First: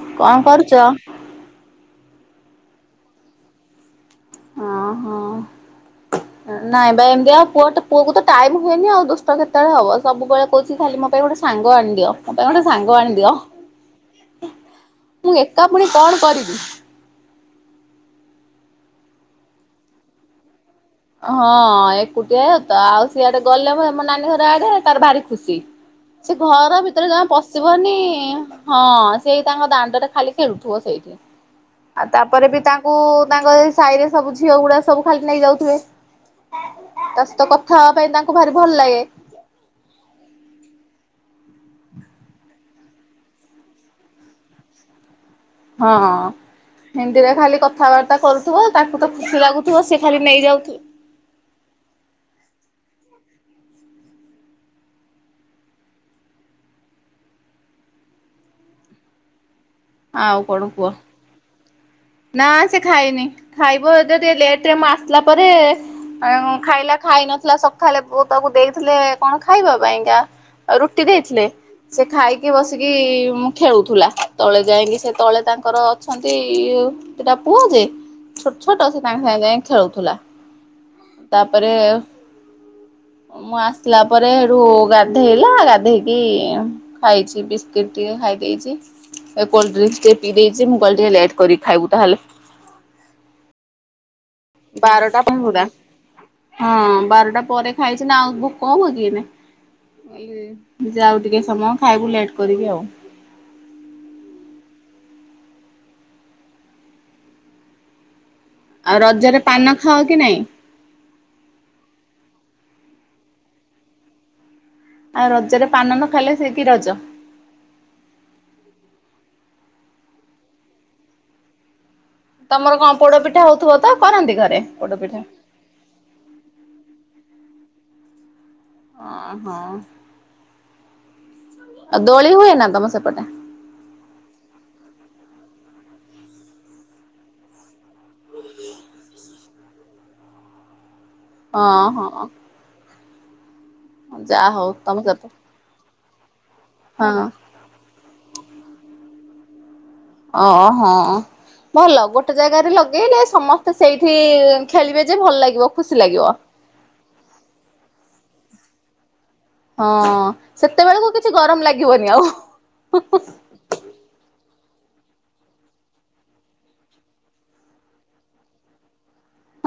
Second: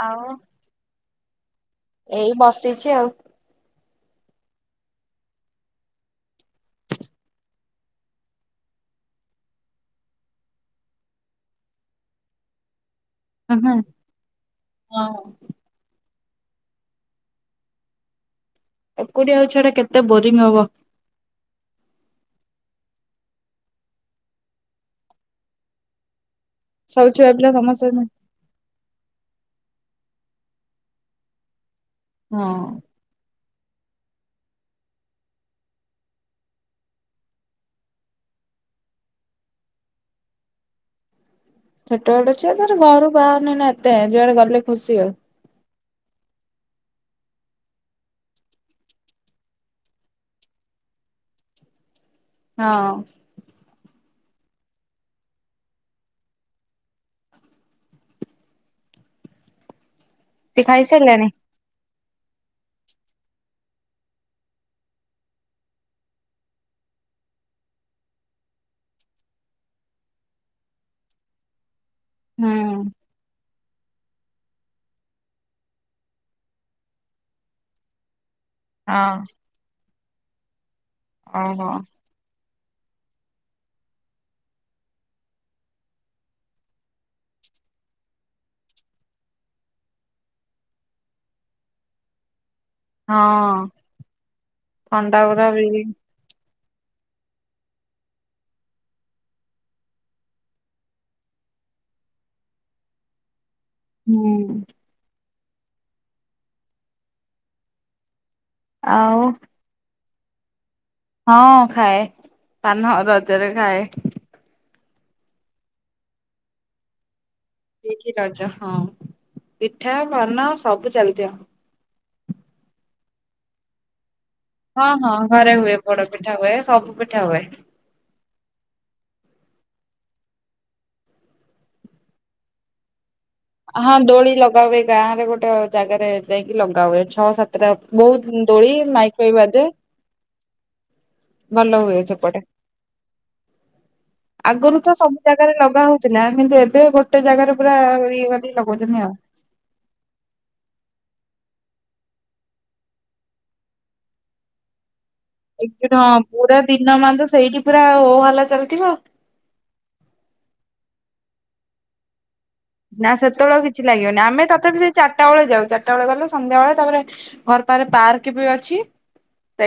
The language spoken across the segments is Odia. ଆଉ କଣ କରୁଚ? ସିଚି ଆଉ। ହଁ ହଁ ନାଇଁ ବା ଏମତି ଆଉ ପୁଅ ଟ ପୁଅକୁ ତ ଟାଇମ ହୁଏନି ଆଉ ଦୁଷ୍ଟ କେତୋଳେ ହବ ସବୁବେଳେ କୋହୁଚି ଖାଲି ମୋ ପାଇଁ ଗୋଟେ ସାଙ୍ଗ ଆଣିଦିଅ ମୋ ପାଇଁ ଗୋଟେ ସାଙ୍ଗ ଆଣି ଦିଅ ହଁ ହଁ ମୁଁ ଏକା ପୁଣି କଣ କରି [inaudible] ଏକୁଟିଆ ଆଉ ଛୁଆଟା କେତେ ବୋରିଂ ହବ? ହଁ ଏକୁଟିଆ ତ ଆଉ ସିଆଡେ ଗଲେ ଭ ମୋ ନାନୀ ଘର ଆଡ଼େ ତାର ଭାରି ଖୁସି। ସେ ଘର ଭିତରେ ସବୁ ଜମା ଛୁଆ ପିଲା ସମସ୍ତେ ପଶିବନି ହଁ ହଁ ସେଇ ତାଙ୍କ ଦା ତାରେ ଖାଲି ଖେଳୁଥୁବ ସେଇଠି। ଆଉ ତାପରେ ବି ତାଙ୍କୁ ତାଙ୍କ ଏ ସାଇରେ ସବୁ ଝିଅ ଗୁଡ଼ା ସବୁ ଖାଲି ନେଇଯାଉଥୁବେ। ତା ସଇତ କଥା ହବା ପାଇଁ ତାଙ୍କୁ ଭାରି ଭଲ ଲାଗେ। ଛୋଟ ବଟ ଛୁଆ ତାର ଘରୁ ବାହାରୁନେଇ ନାଁ ଏତେ ଯୁଆଡ଼େ ଗଲେ ଖୁସି ଆଉ। ହଁ ହିନ୍ଦୀରେ ଖାଲି କଥାବାର୍ତ୍ତା କରୁଥୁବ ତାକୁ ତ ଖୁସି ଲାଗୁଥୁବ ସିଏ ଖାଲି ନେଇ ଯାଉଥୁବେ। ହଁ। ଆଉ ସେ କଣ କୁହ। ଖାଇସାରିଲାଣି? ନାଁ ସେ ଖାଇନି ଖାଇବ ଯଦି ଲେଟରେ ମୁଁ ଆସିଲା ପରେ ଅଁ ଖାଇଲା ଖାଇ ନଥିଲା ସଖାଳେ ବୋଉ ତାକୁ ଦେଇଥିଲେ କଣ ଖାଇବା ପାଇଁକା ରୁଟି ଦେଇଥିଲେ। ସେ ଖାଇକି ହୁଁ। ବସିକି ମୁ ଖେଳୁଥୁଲା ତଳେ ଯାଇଁକି ସେ ତଳେ ତାଙ୍କର ଅଛନ୍ତି ଇଉ ସେଟା ପୁଅ ଯେ ଛୋଟ ଛୋଟ ସେ ହଁ ତାଙ୍କ ସାଙ୍ଗେ ଯାଇଁ ଖେଳୁଥୁଲା। ତାପରେ ଓହୋ ମୁଁ ଆସିଲା ପରେ ହେଟୁ ଗାଧେଇଲା ଗାଧେଇକି ଖାଇଛି ବିସ୍କୁଟ ଟିକେ ଖାଇଦେଇଛି ଏଇ କୋଲ୍ଡଡ୍ରିଙ୍କସ ଟିକେ ପିଇ ଦେଇଛି ମୁଁ କହିଲି ଟିକେ ଲେଟ୍ କରି ଖାଇବୁ ତାହେଲେ ହଁ। ଥଣ୍ଡା ବାରଟା ପୁରା [unintelligible] ବି ହଁ ବାରଟା ପରେ ଖାଇଛି ନା ଆଉ ଭୁକ ହବକି ଏଇନେ ଯାଉ ଟିକେ ସମୟ ଖାଇବୁ ଲେଟ କରିକି ଆଉ। ହୁଁ। ଆଉ ରଜରେ ପାନ ଖାଅ କି ନାଇଁ ହଁ ଖାଏ ପାନ ରଜରେ ଖାଏ। ଆଉ ରଜରେ ପାନ ନ ଖାଇଲେ ସେ କିି ରଜ ସେ କି ରଜ ହଁ ପିଠା ପାନ ସବୁ ଚାଲିଥିବ। ତମର କଣ ପୋଡ ପିଠା ହଉଥିବ ତ କରନ୍ତି ଘରେ? ହଁ ହଁ ପୋଡପିଠା ଘରେ ହୁଏ ପୋଡ଼ପିଠା ହୁଏ ସବୁ ପିଠା ହୁଏ। ହଁ ହଁ ଆଉ ଦୋଳି ହୁଏନା ତମ ସେପଟେ ହଁ ଦୋଳି ଲଗାହୁଏ ଗାଁରେ ଗୋଟେ ଜାଗାରେ ଯାଇକି ଲଗାହୁଏ ଛଅ ସାତଟା ବହୁତ ଦୋଳି ମାଇକ ଫାଇକ ବାଜେ। ଭଲ ହଁ ହୁଏ ହଁ ସେପଟେ ଯାହା ହଉ ଆଗରୁ ତ ତମ ସବୁ ସେପ ଜାଗାରେ ଲଗାହଉ [unintelligible] କିନ୍ତୁ ଏବେ ଗୋଟେ ହଁ ଜାଗାରେ ପୁରା ଇଏ [unintelligible] ଓହୋ ଭଲ ଗୋଟେ ଜାଗାରେ ଲଗେଇଲେ ସମସ୍ତେ ସେଇଠି ଖେଳିବେ ଯେ ଭଲ ଲାଗିବ [unintelligible] ଖୁସି ହଁ ଲାଗିବ। ପୁରା ଦିନ ମାନ ସେଇଠି ପୁରା ହୋହଲ୍ଲା ଚାଲ୍ [unintelligible] ହଁ ସେତେବେଳକୁ କିଛି ଗରମ ଲାଗିବନି ଆଉ ନା ସେତେବେଳ ଆଉ କିଛି ଲାଗିବନି ଆମେ ତ ସେ [unintelligible] ଚାରିଟା ବେଳେ ଯାଉ ଚାରିଟା ବେଳେ ଗଲେ ସନ୍ଧ୍ୟା ବେଳେ ତାପରେ ଘର ପାଖରେ ପାର୍କ ବି ଅଛି।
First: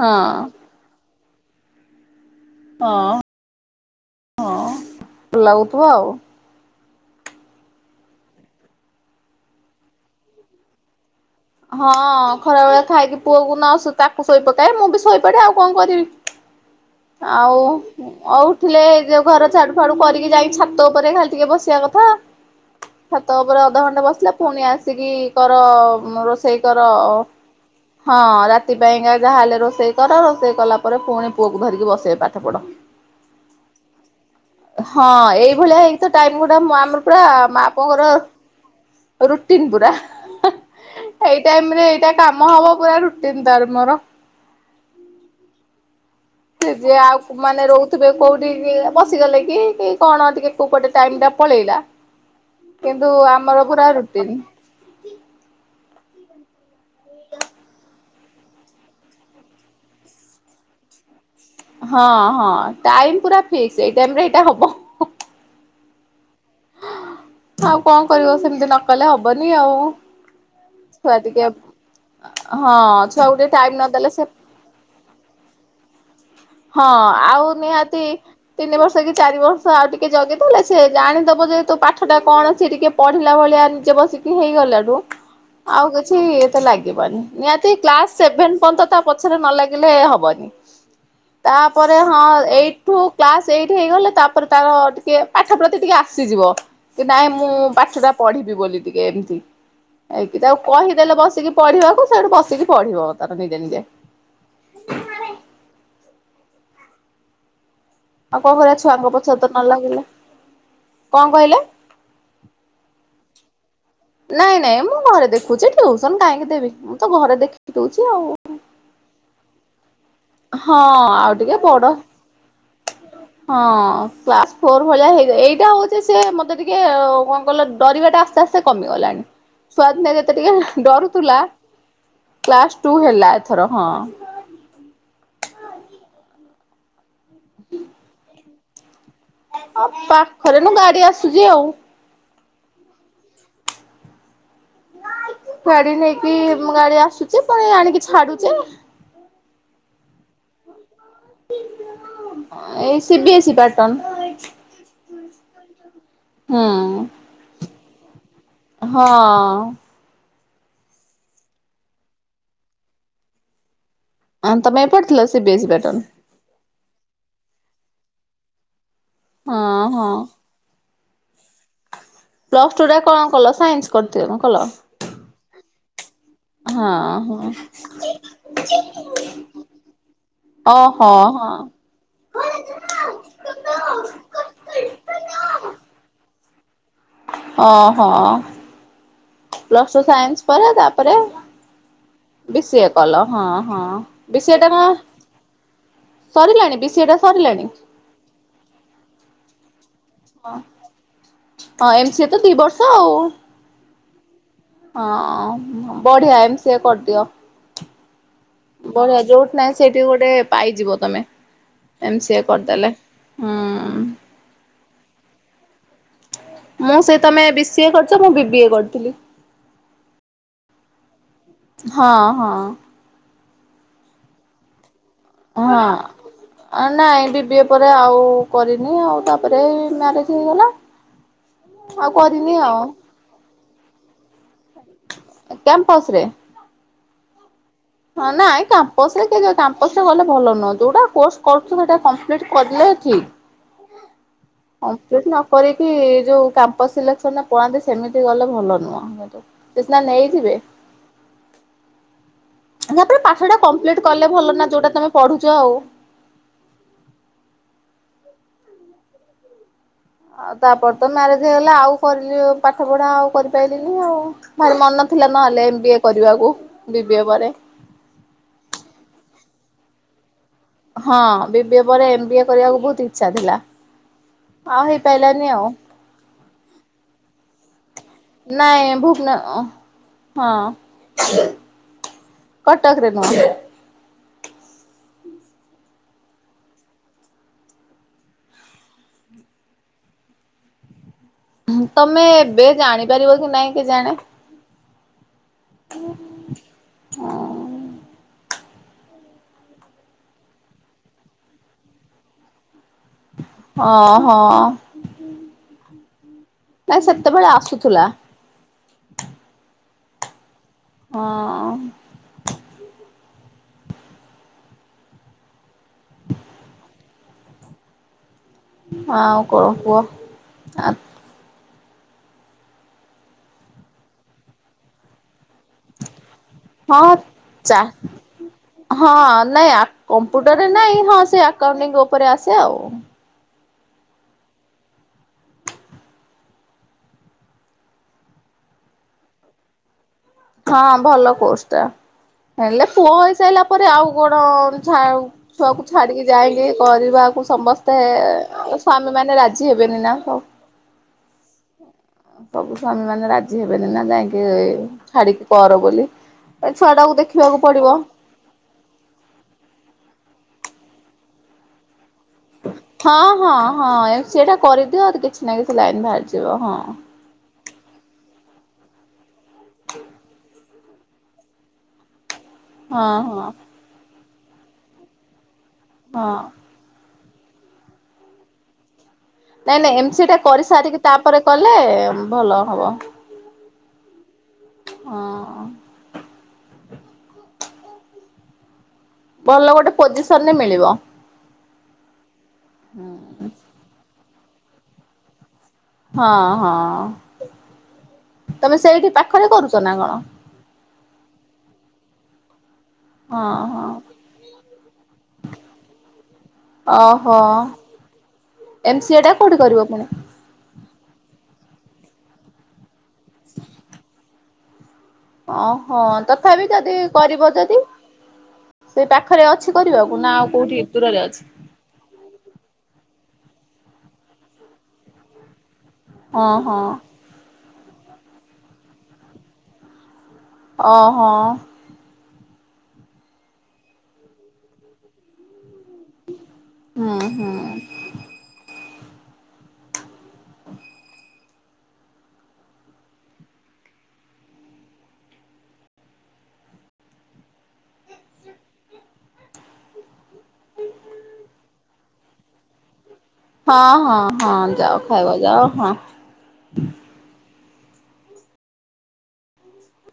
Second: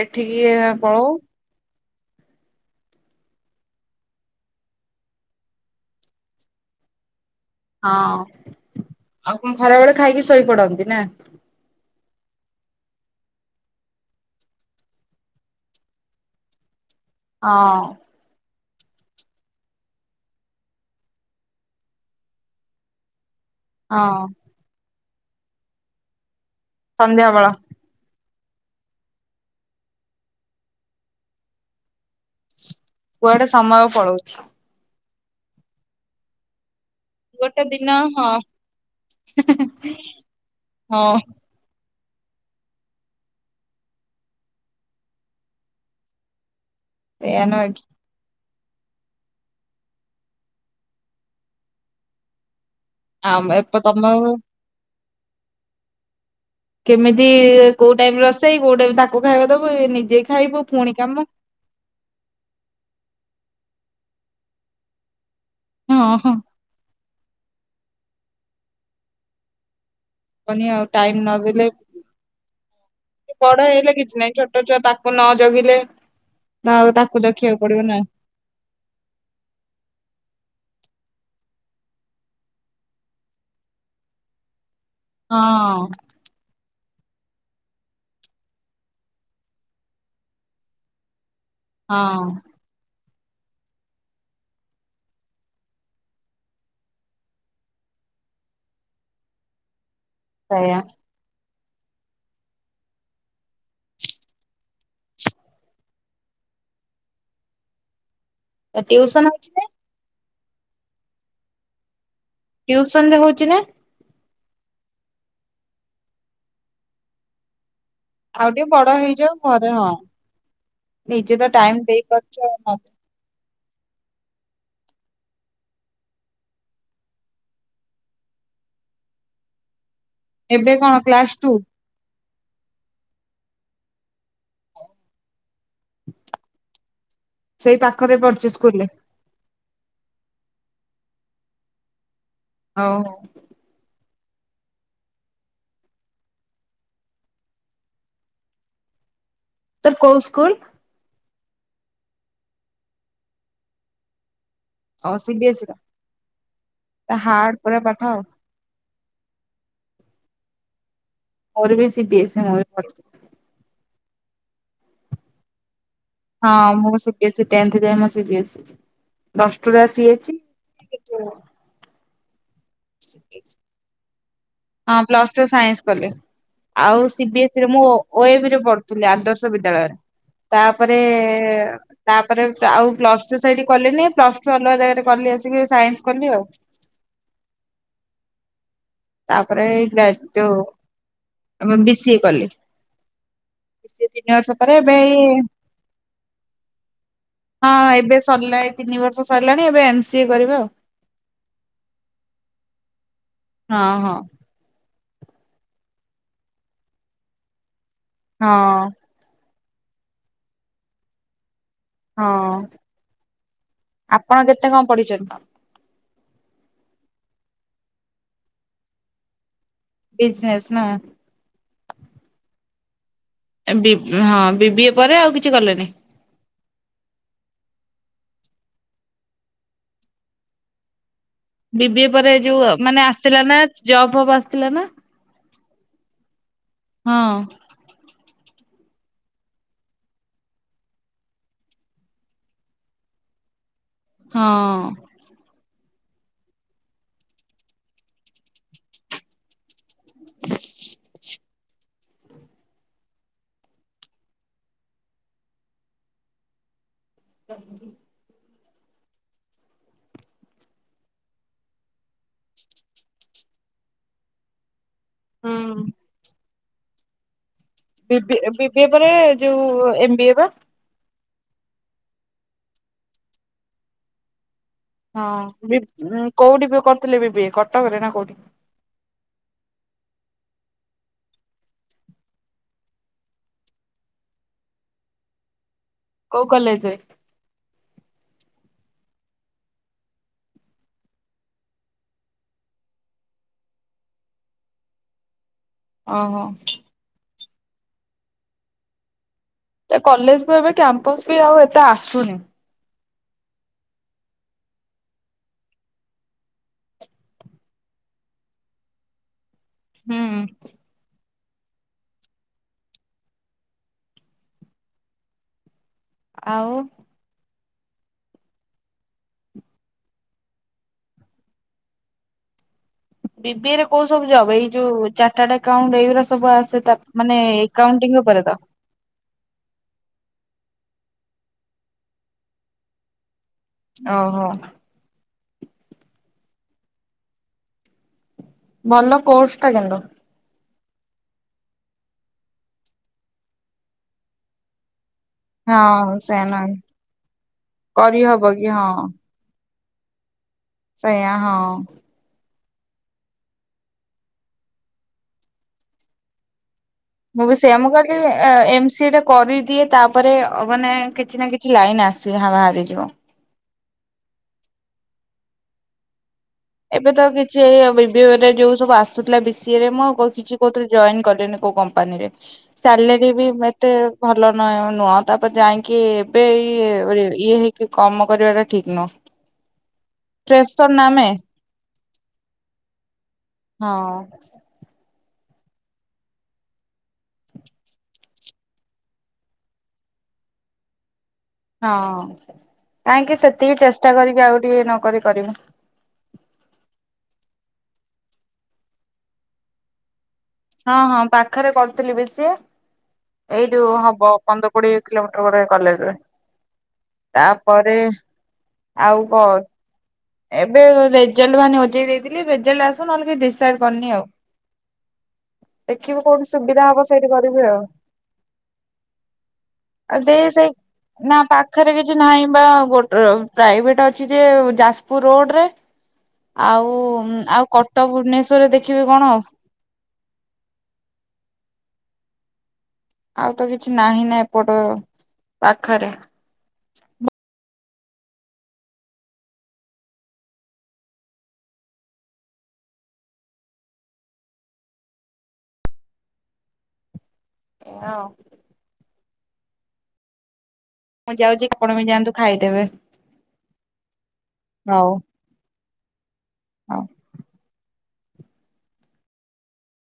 ହଁ ପଳଉ ହଁ ହଁ [unintelligible] ଲାଗୁଥିବ ଆଉ ହଁ ଆଉ କଣ ଖରାବେଳେ ଖାଇକି ଶୋଇପଡନ୍ତି ନା ହଁ ଖରା ବେଳା ଖାଇକି ପୁଅକୁ ନ ଆସି ତାକୁ ଶୋଇ ପକାଏ ମୁଁ ବି ଶୋଇପଡେ ଆଉ କଣ କରିବି। ହଁ ଆଉ ଆଉ। ଥିଲେ ଯୋଉ ଘର ଝାଡୁ ଫାଡୁ କରିକି ଯାଇକି ଛାତ ଉପରେ ଖାଲି ଟିକେ ବସିବା କଥା ତାପରେ ଅଧଘଣ୍ଟା ହଁ ବସିଲା ପୁଣି ଆସ ତିକି କର ରୋଷେଇ କର ଅ ସନ୍ଧ୍ୟା ବେଳ ହଁ ରାତି ପାଇଁକା ଯାହାହେଲେ ରୋଷେଇ କର ରୋଷେଇ କଲା ପରେ ପୁଣି ପୁଅକୁ ଧରିକି ବସେଇ ପାର କୁଆଡେ ସମୟ ପଳଉଛି ହଁ ଏଇଭଳିଆ ହେଇକ ଟାଇମ ଗୁଡା ମ ଆମର ପୁରା ମା ଗୋଟେ ଦିନ ହଁ ପୁଅଙ୍କର ରୁଟିନ ପୁରା ହଁ ଏଇ ଟାଇମ ରେ ଏ କାମ ହବ ପୁରା ରୁଟିନ ତାର ମୋର ସେ ଯେ ଆଉ ସେଇଆ ମାନେ ନୁହେଁ କି ରହୁଥିବେ କୋଉ ବସିଗଲେ କି କି କଣ ଟିକେ କୋଉପଟେ ଟାଇମ ଟା ପଳେଇଲା। କିନ୍ତୁ ଆମ ଆମର ଏପ ପୁରା ତମ ରୁଟିନ୍ କେମିତି କୋଉ ଟାଇମରେ ରୋଷେଇ କୋଉ ଟାଇମ ତାକୁ ଖାଇବାକୁ ଦବୁ ନିଜେ ଖାଇବୁ ପୁଣି କାମ ହଁ ହଁ ଟାଇମ ପୁରା ଫିକ୍ସ ଏଇ ଟାଇମ୍ ରେ ଏଇଟା ହବ ହଁ ହଁ ଆଉ କଣ କରିବ ସେମିତି ନ କଲେ ହବନି ଆଉ। ହବନି ଆଉ ଛୁଆ ଟାଇମ ନ ଟିକେ ନଦେଲେ ହଁ ଛୁଆକୁ ଟିକେ ବଡ ଟାଇମ ହେଲେ ନଦେଲେ ସେ କିଛି ନାହିଁ ଛୋଟ ଛୁଆ ତାକୁ ନ ଜଗିଲେ ହଁ ଆଉ ତାକୁ ଆଉ ଦେଖିବାକୁ ପଡିବ ନା ନିହାତି ତିନି ବର୍ଷ କି ଚାରି ବର୍ଷ ଆଉ ଟିକେ ଜଗିଦଲେ ସେ ଜାଣିଦବ ଯେହେ ତୁ ପାଠ ଟା କଣ ସିଏ ଟିକେ ପଢିଲା ଭଳିଆ ନିଜେ ବସିକି ହେଇଗଲା ଓଁ ହଁ ଆଉ କିଛି ତ ଲାଗିବନି ନିହାତି କ୍ଲାସ ସେଭେନ ପର୍ଯ୍ୟନ୍ତ ତା ପଛରେ ନ ଲାଗିଲେ ହବନି। ତାପରେ ହଁ ଏଇଠୁ କ୍ଲାସ ଏଇଟ ହେଇଗଲେ ତାପରେ ତାର ଟିକେ ପାଠ ପ୍ରତି ଟିକେ ଆସିଯିବ କି ନାଇଁ ମୁଁ ପାଠ ଟା ପଢିବି ବୋଲି ଟିକେ ଏମିତି ହେଇକି ତାଉ ସେଇଆ କହିଦେଲେ ବସିକି ପଢିବାକୁ ସେଠୁ ବସିକି ପଢିବ ତାର ନିଜେ ନିଜେ ଆଉ କଣ କରିବା ଛୁଆଙ୍କ ଟିଉସନ ପଛ ହଉଛି ତ ନ ନା ଲାଗିଲେ କଣ କହିଲେ? ଟିଉସନରେ ହଉଛି ନା? ନାଇଁ ନାଇଁ ମୁଁ ଘରେ ଦେଖୁଛି ଟ୍ୟଉସନ କାହିଁକି ଦେବି ମୁଁ ତ ଘରେ ଦେଖ ଆଉ ଟିକେ ବଡ ହେଇଜାଉ ପରେ ହଁ ହଁ ଆଉ ନିଜେ ତ ଟିକେ ବଡ ଟାଇମ ଦେଇ ପଛ ହଁ କ୍ଲାସ ଫୋର ଭଳିଆ ହେଇଯ ଏଇଟା ହଉଛି ସେ ମତେ ଟିକେ କଣ କଲ ଡରିବା ଟା ଆସ୍ତେ ଆସ୍ତେ କମିଗଲାଣି। ସ୍ଵଦ ନେଇ ଦେ ତ ଏବେ ଟିକେ କଣ ଡର ଥୁଲା କ୍ଲାସ ଟୁ କ୍ଲାସ ଟୁ ହେଲା ଏଥର ହଁ ସେଇ ପାଖରେ ପଡିଚ କିଲେ [unintelligible] ଆଉ ପାଖରେନୁ ଗାଡି ଆସୁଛି ଆଉ ହଉ। ଗାଡି ନେଇକି ଗାଡି ଆସୁଛି ପୁଣି ଆଣିକି ଛାଡୁଛି ତାର କୋଉ ସ୍କୁଲ? ଏଇ ସି ବିି ଏ ସି ପାଟର୍ଟ ହଉ ସି ବିି ଏ ସି ର ହୁଁ ତା ହାର୍ଡ଼ ପୁରା ପାଠ ଆଉ। ହଁ ମୋର ବି ସିବି ଏସ ହଁ ତମେ ଏପଟ ଥିଲ ସି ବି ଏ ସି ପାର୍ଟନ ହଁ ମୁଁ C B S C tenth ଯାଏଁ ମୋର C B S C plus two ରେ ହଁ ହଁ। ଆସିଯାଇଛି। ପ୍ଲସ୍ ଟୁ ରେ କଣ କଲ ସାଇନ୍ସ କଲି ତେଣୁ ହଁ ପ୍ଲସ୍ ଟୁ ସାଇନ୍ସ ଗଲେ। ହଁ ଆଉ ସି ବି ହଁ। ଏସ୍ ସି ରେ ମୁଁ ଓ ଏ ବି ରେ ପଢୁଥିଲି ଆଦର୍ଶ ବିଦ୍ୟାଳୟରେ ତାପରେ ଓହୋ ହଁ ତାପରେ ଆଉ ପ୍ଲସ ଟୁ ସେଇଠି କଲିି ନି ପ୍ଲସ ଟୁ ଅଲଗା ଜାଗାରେ କଲି ଆସିକି ସାଇନ୍ସ କଲି ଆଉ ଓ ହୋ ତାପରେ ତାପରେ [unintelligible] ବି ସି ଏ କଲି ବି ସିଏ କଲ ହଁ ହଁ ଦି ତିନି ବି ବର୍ଷ ସିଏ ଟା ପରେ କଣ ଏବେ ଏଇ ସରିଲାଣି ବି ସିଏ ଟା ସରିଲାଣି ହଁ ଏବେ ସରିଲା ଏ ତିନି ବର୍ଷ ସରିଲାଣି ଏବେ ସି ଏ ହଁ କରିବା ଆଉ। ହଁ ଏମ୍ ସି ଏ ତ ଦି ବର୍ଷ ଆଉ ହଁ ହଁ। ହଁ ବଢିଆ ଏମ୍ ସିଏ କରିଦିଅ। ହଁ ବଢିଆ ଯେଉଁଠି ନାଇଁ ସେଇଠି ଗୋଟେ ପାଇଯିବ ତମେ ଏମ୍ ସି ଏ ହଁ। କରିଦେଲେ ହମ୍ ପଢ଼ିଛନ୍ତି। ମୁଁ ସେ ତମେ ବି ସି ଏ କରିଛ ମୁଁ ବି ବି ଏ କରିଥିଲି। ବିଜନେସ୍ ନା ହଁ ହଁ। ଏ ବି ହଁ ବି ବି ହଁ ନା ଏବେ ବି ଏ ଆଉ କରିନି ଆଉ ତାପରେ ମ୍ୟାରେଜ ହେଇଗଲା। ବି ବି ଏ ଆଉ ପରେ କରିନି ଯୋଉ ଆଉ ମାନେ ଆସିଥିଲା ନା ଜବ୍ ଫବ୍ ଆସିଥିଲା ନା। କ୍ୟାମ୍ପସ ରେ ହଁ। ହଁ ନାଇଁ କ୍ୟାମ୍ପସରେ କେଜାଣି କ୍ୟାମ୍ପସରେ ଗଲେ ଭଲ ନୁହଁ ଯୋଉଟା କୋସ କରୁଛୁ ସେଟା କପ୍ଲ କଲେ ଠିକ୍ ହଁ। କରିକି ଯୋଉ କାମ୍ପସ ସିଲେକ୍ସନ ଟ ପଳାନ୍ତି ସେମିତି ଗଲେ ଭଲ ନୁହଁ ସେ ସିନା ନେଇଯିବେ। ତାପରେ ପାଠ ଟା କମ୍ପ୍ଲିଟ କଲେ ଭଲ ନା ଯୋଉଟା ତମେ ପଢୁଚ ଆଉ [unintelligible] ହଁ ତାପରେ ତ ମ୍ୟାରେଜ ହେଇଗଲା ଆଉ କରିଲି ପାଠ ପଢା ଆଉ କରିପାରଲିିନି ଆଉ ଭାରି ମନ ଥିଲା ହୁଁ ନହେଲେ ଏମ ବି ଏ କରିବାକୁ। ବିିବିଏ ପରେ। ବିବିଏ ପରେ ଯୋଉ ଏମବି ଏ ବା। ହଁ ବିିବିଏ ପରେ ଏମବିଏ କରିବାକୁ ବହୁତ ଇଛା ଥିଲା। ଆଉ ହଁ ହେଇପାରିଲାନି ଆଉ ବି କୋଉଠି ବି କରୁଥିଲେ ବିି ବି କଟକରେ ନା କୋଉଠି? ଓ ହଁ କଟକରେ ନହେଲେ କୋଉ କଲେଜ ରେ? ତମେ ଏବେ ଜାଣିପାରିବ କି ନାଇଁ କି ଜାଣେ? ଓହୋ [unintelligible] ଏ କଲେଜକୁ ଏବେ କ୍ୟାମ୍ପସ ବି ଆଉ ଏତେ ଆସୁନି ଅ ହ ନାଇ ସେତେବେଳେ ଆସୁଥୁଲା। ହୁଁ। ହଁ। ଆଉ ଆଉ କଁ କୁହ ଆ। ବିବିରେ କୋଉ ସବୁ ଯବ ଏଇ ଯୋଉ ଚାଟାଟ ଆକାଉଣ୍ଟ ଏଇ ଗୁରା ହଁ ଚା ଉପରେ ତ ହଁ ନାଇଁ ଆ କମ୍ପ ଡରେ ନାଇଁ ହଁ ସେ ଆକାଉଣ୍ଟିଂ ଉପରେ ଆସେ ଆଉ। ଓହୋ। ଭଲ କୋର୍ସ ଟା କିନ୍ତୁ। ହଁ ଭଲ କୋର୍ସଟା ହେଲେ ପୁଅ ହେଇସାରିଲା ପରେ ଆଉ କଣ ଛା ଛୁଆକୁ ହଁ ଛାଡିକି ସେୟା ଯାଇକି ନୁହେଁ କରିବାକୁ ସମସ୍ତେ କରିହବ କି ଏ ସ୍ଵାମୀ ମାନେ ରାଜି ଜିବେନି ନା ହଉ। ସେଇଆ ହଁ। ସବୁ ସ୍ଵାମୀ ମାନେ ରାଜି ହେବେନି ନା ଯାଇକି ଛାଡିକି କର ବୋଲି। ଛୁଆ ଟାକୁ ମୁଁ ଵି ଦେଖିବାକୁ ସେୟା ପଡିବ। ମୁଁ ଭାଲି ଅ ଏମ ସି ଟା କରିଦିଏ ତାପରେ ଉପରେ ଅ ମାନେ କିଛି ନା କିଛି ଲାଇନ୍ ଆସ ଚିହା ବାହାରିଯିବ। ହଁ ହଁ ହଁ ସେଇଟା କରିଦିଅ କିଛି ନା କିଛି ଲାଇନ୍ ବାହାରିଛି। ଯିବ ହଁ। ସେୟା ବିଵିଏମ ରେ ଯୋଉ ସବୁ ଆସୁଥିଲା ବି ସିଏ ରେ ମୁଁ ଆଉ କଉ କିଛି କୋଉଥିରେ ଜଏନ୍ କଲିନି କୋଉ କମ୍ପାନୀରେ। ହଁ ସାଲାରୀ ହଁ ବି ମୋତେ ଭଲ ନେ ନୁଅ ତା ଯାଇଙ୍କି ହଁ। ଏବେ ଏଇ ଏଓରେ ଇଏ ହେଇକି କମ କରିବା ଟା ଠିକ ନୁହଁ। ନାଇଁ ନାଇଁ ଏମସିଏ ଟା ଫ୍ରେସର କରିସାରିକି ନା ଆମେ ତାପରେ କଲେ ଏମ୍ ଭଲ ହବ। ହଁ। ଅଁ, ଭଲ ଗୋଟେ ପୋଜିସନ୍ ରେ ମିଳିବ। ହଁ କାହିଁକି ସେତିକି ଚେଷ୍ ଷ୍ଟା କରିକି ଆଉ ଟିକେ ନ କରି କରିବୁ। ହଁ ହଁ ତୋମେ ସେଇଠି ପାଖରେ କରୁଚ ନା କଣ? ହଁ ହଁ ପାଖରେ କରୁଥିଲି ବି ସିଏ। ହଁ ଏଇଟୁ ହଁ ହବ ପନ୍ଦର କୋଡିଏ କିଲୋମିଟର ଗୋଟେ କଲେଜ, ଓହୋ ତାପରେ ଏମ ସି ଏ ଆଉ ଟା କ କୋଉଠି କରିବ ପୁଣି? ଏବେ ରେ ରେଜଲ୍ଟ ବାହାରିନି ହଜେଇ ଦେଇଥିଲେ ରେଜଲ୍ଟ ଆସ ତ ନହେଲେ କି ଡିସାଇଡ୍ କରିନି ଆଉ। ଓହୋ ଦେଖିବୁ କୋଉଠି ତଥାପି ସୁବିଧା ଯଦି ହବ ସେଇଠି କରିବ କରିବି ଯଦି ଆଉ, ସେଇ ପାଖରେ ଅଛି କରିବାକୁ ଆଉ ନା ଦେଇ ସେଇ କୋଉଠି ଦୂରରେ ନା ଅଛି? ପାଖରେ କିଛି ନାହିଁ ବା ଗୋଟେ ପ୍ରାଇଭେଟ୍ ଅଛି ଯେ ଯା ସେ ରୋଡ୍ ରେ ହଁ ହଁ ଆଉ ଉଁ ଆଉ କ ତ ଭୁବନେଶ୍ୱରରେ ଦେଖିବି କଣ। ଓ ହୋ। ଆଉ ତ କିଛି ନାହିଁ ନା ଏପଟ ପାଖରେ ହଁ, ହଁ। ଇଣ ମୁଁ ଯାଉଚି ଆପଣ ବି ଯାଆନ୍ତୁ ଖାଇଦେବେ। ହଁ ହଁ ହଁ ଯାଅ ଖାଇବା ଯାଅ ହଁ। ହଁ।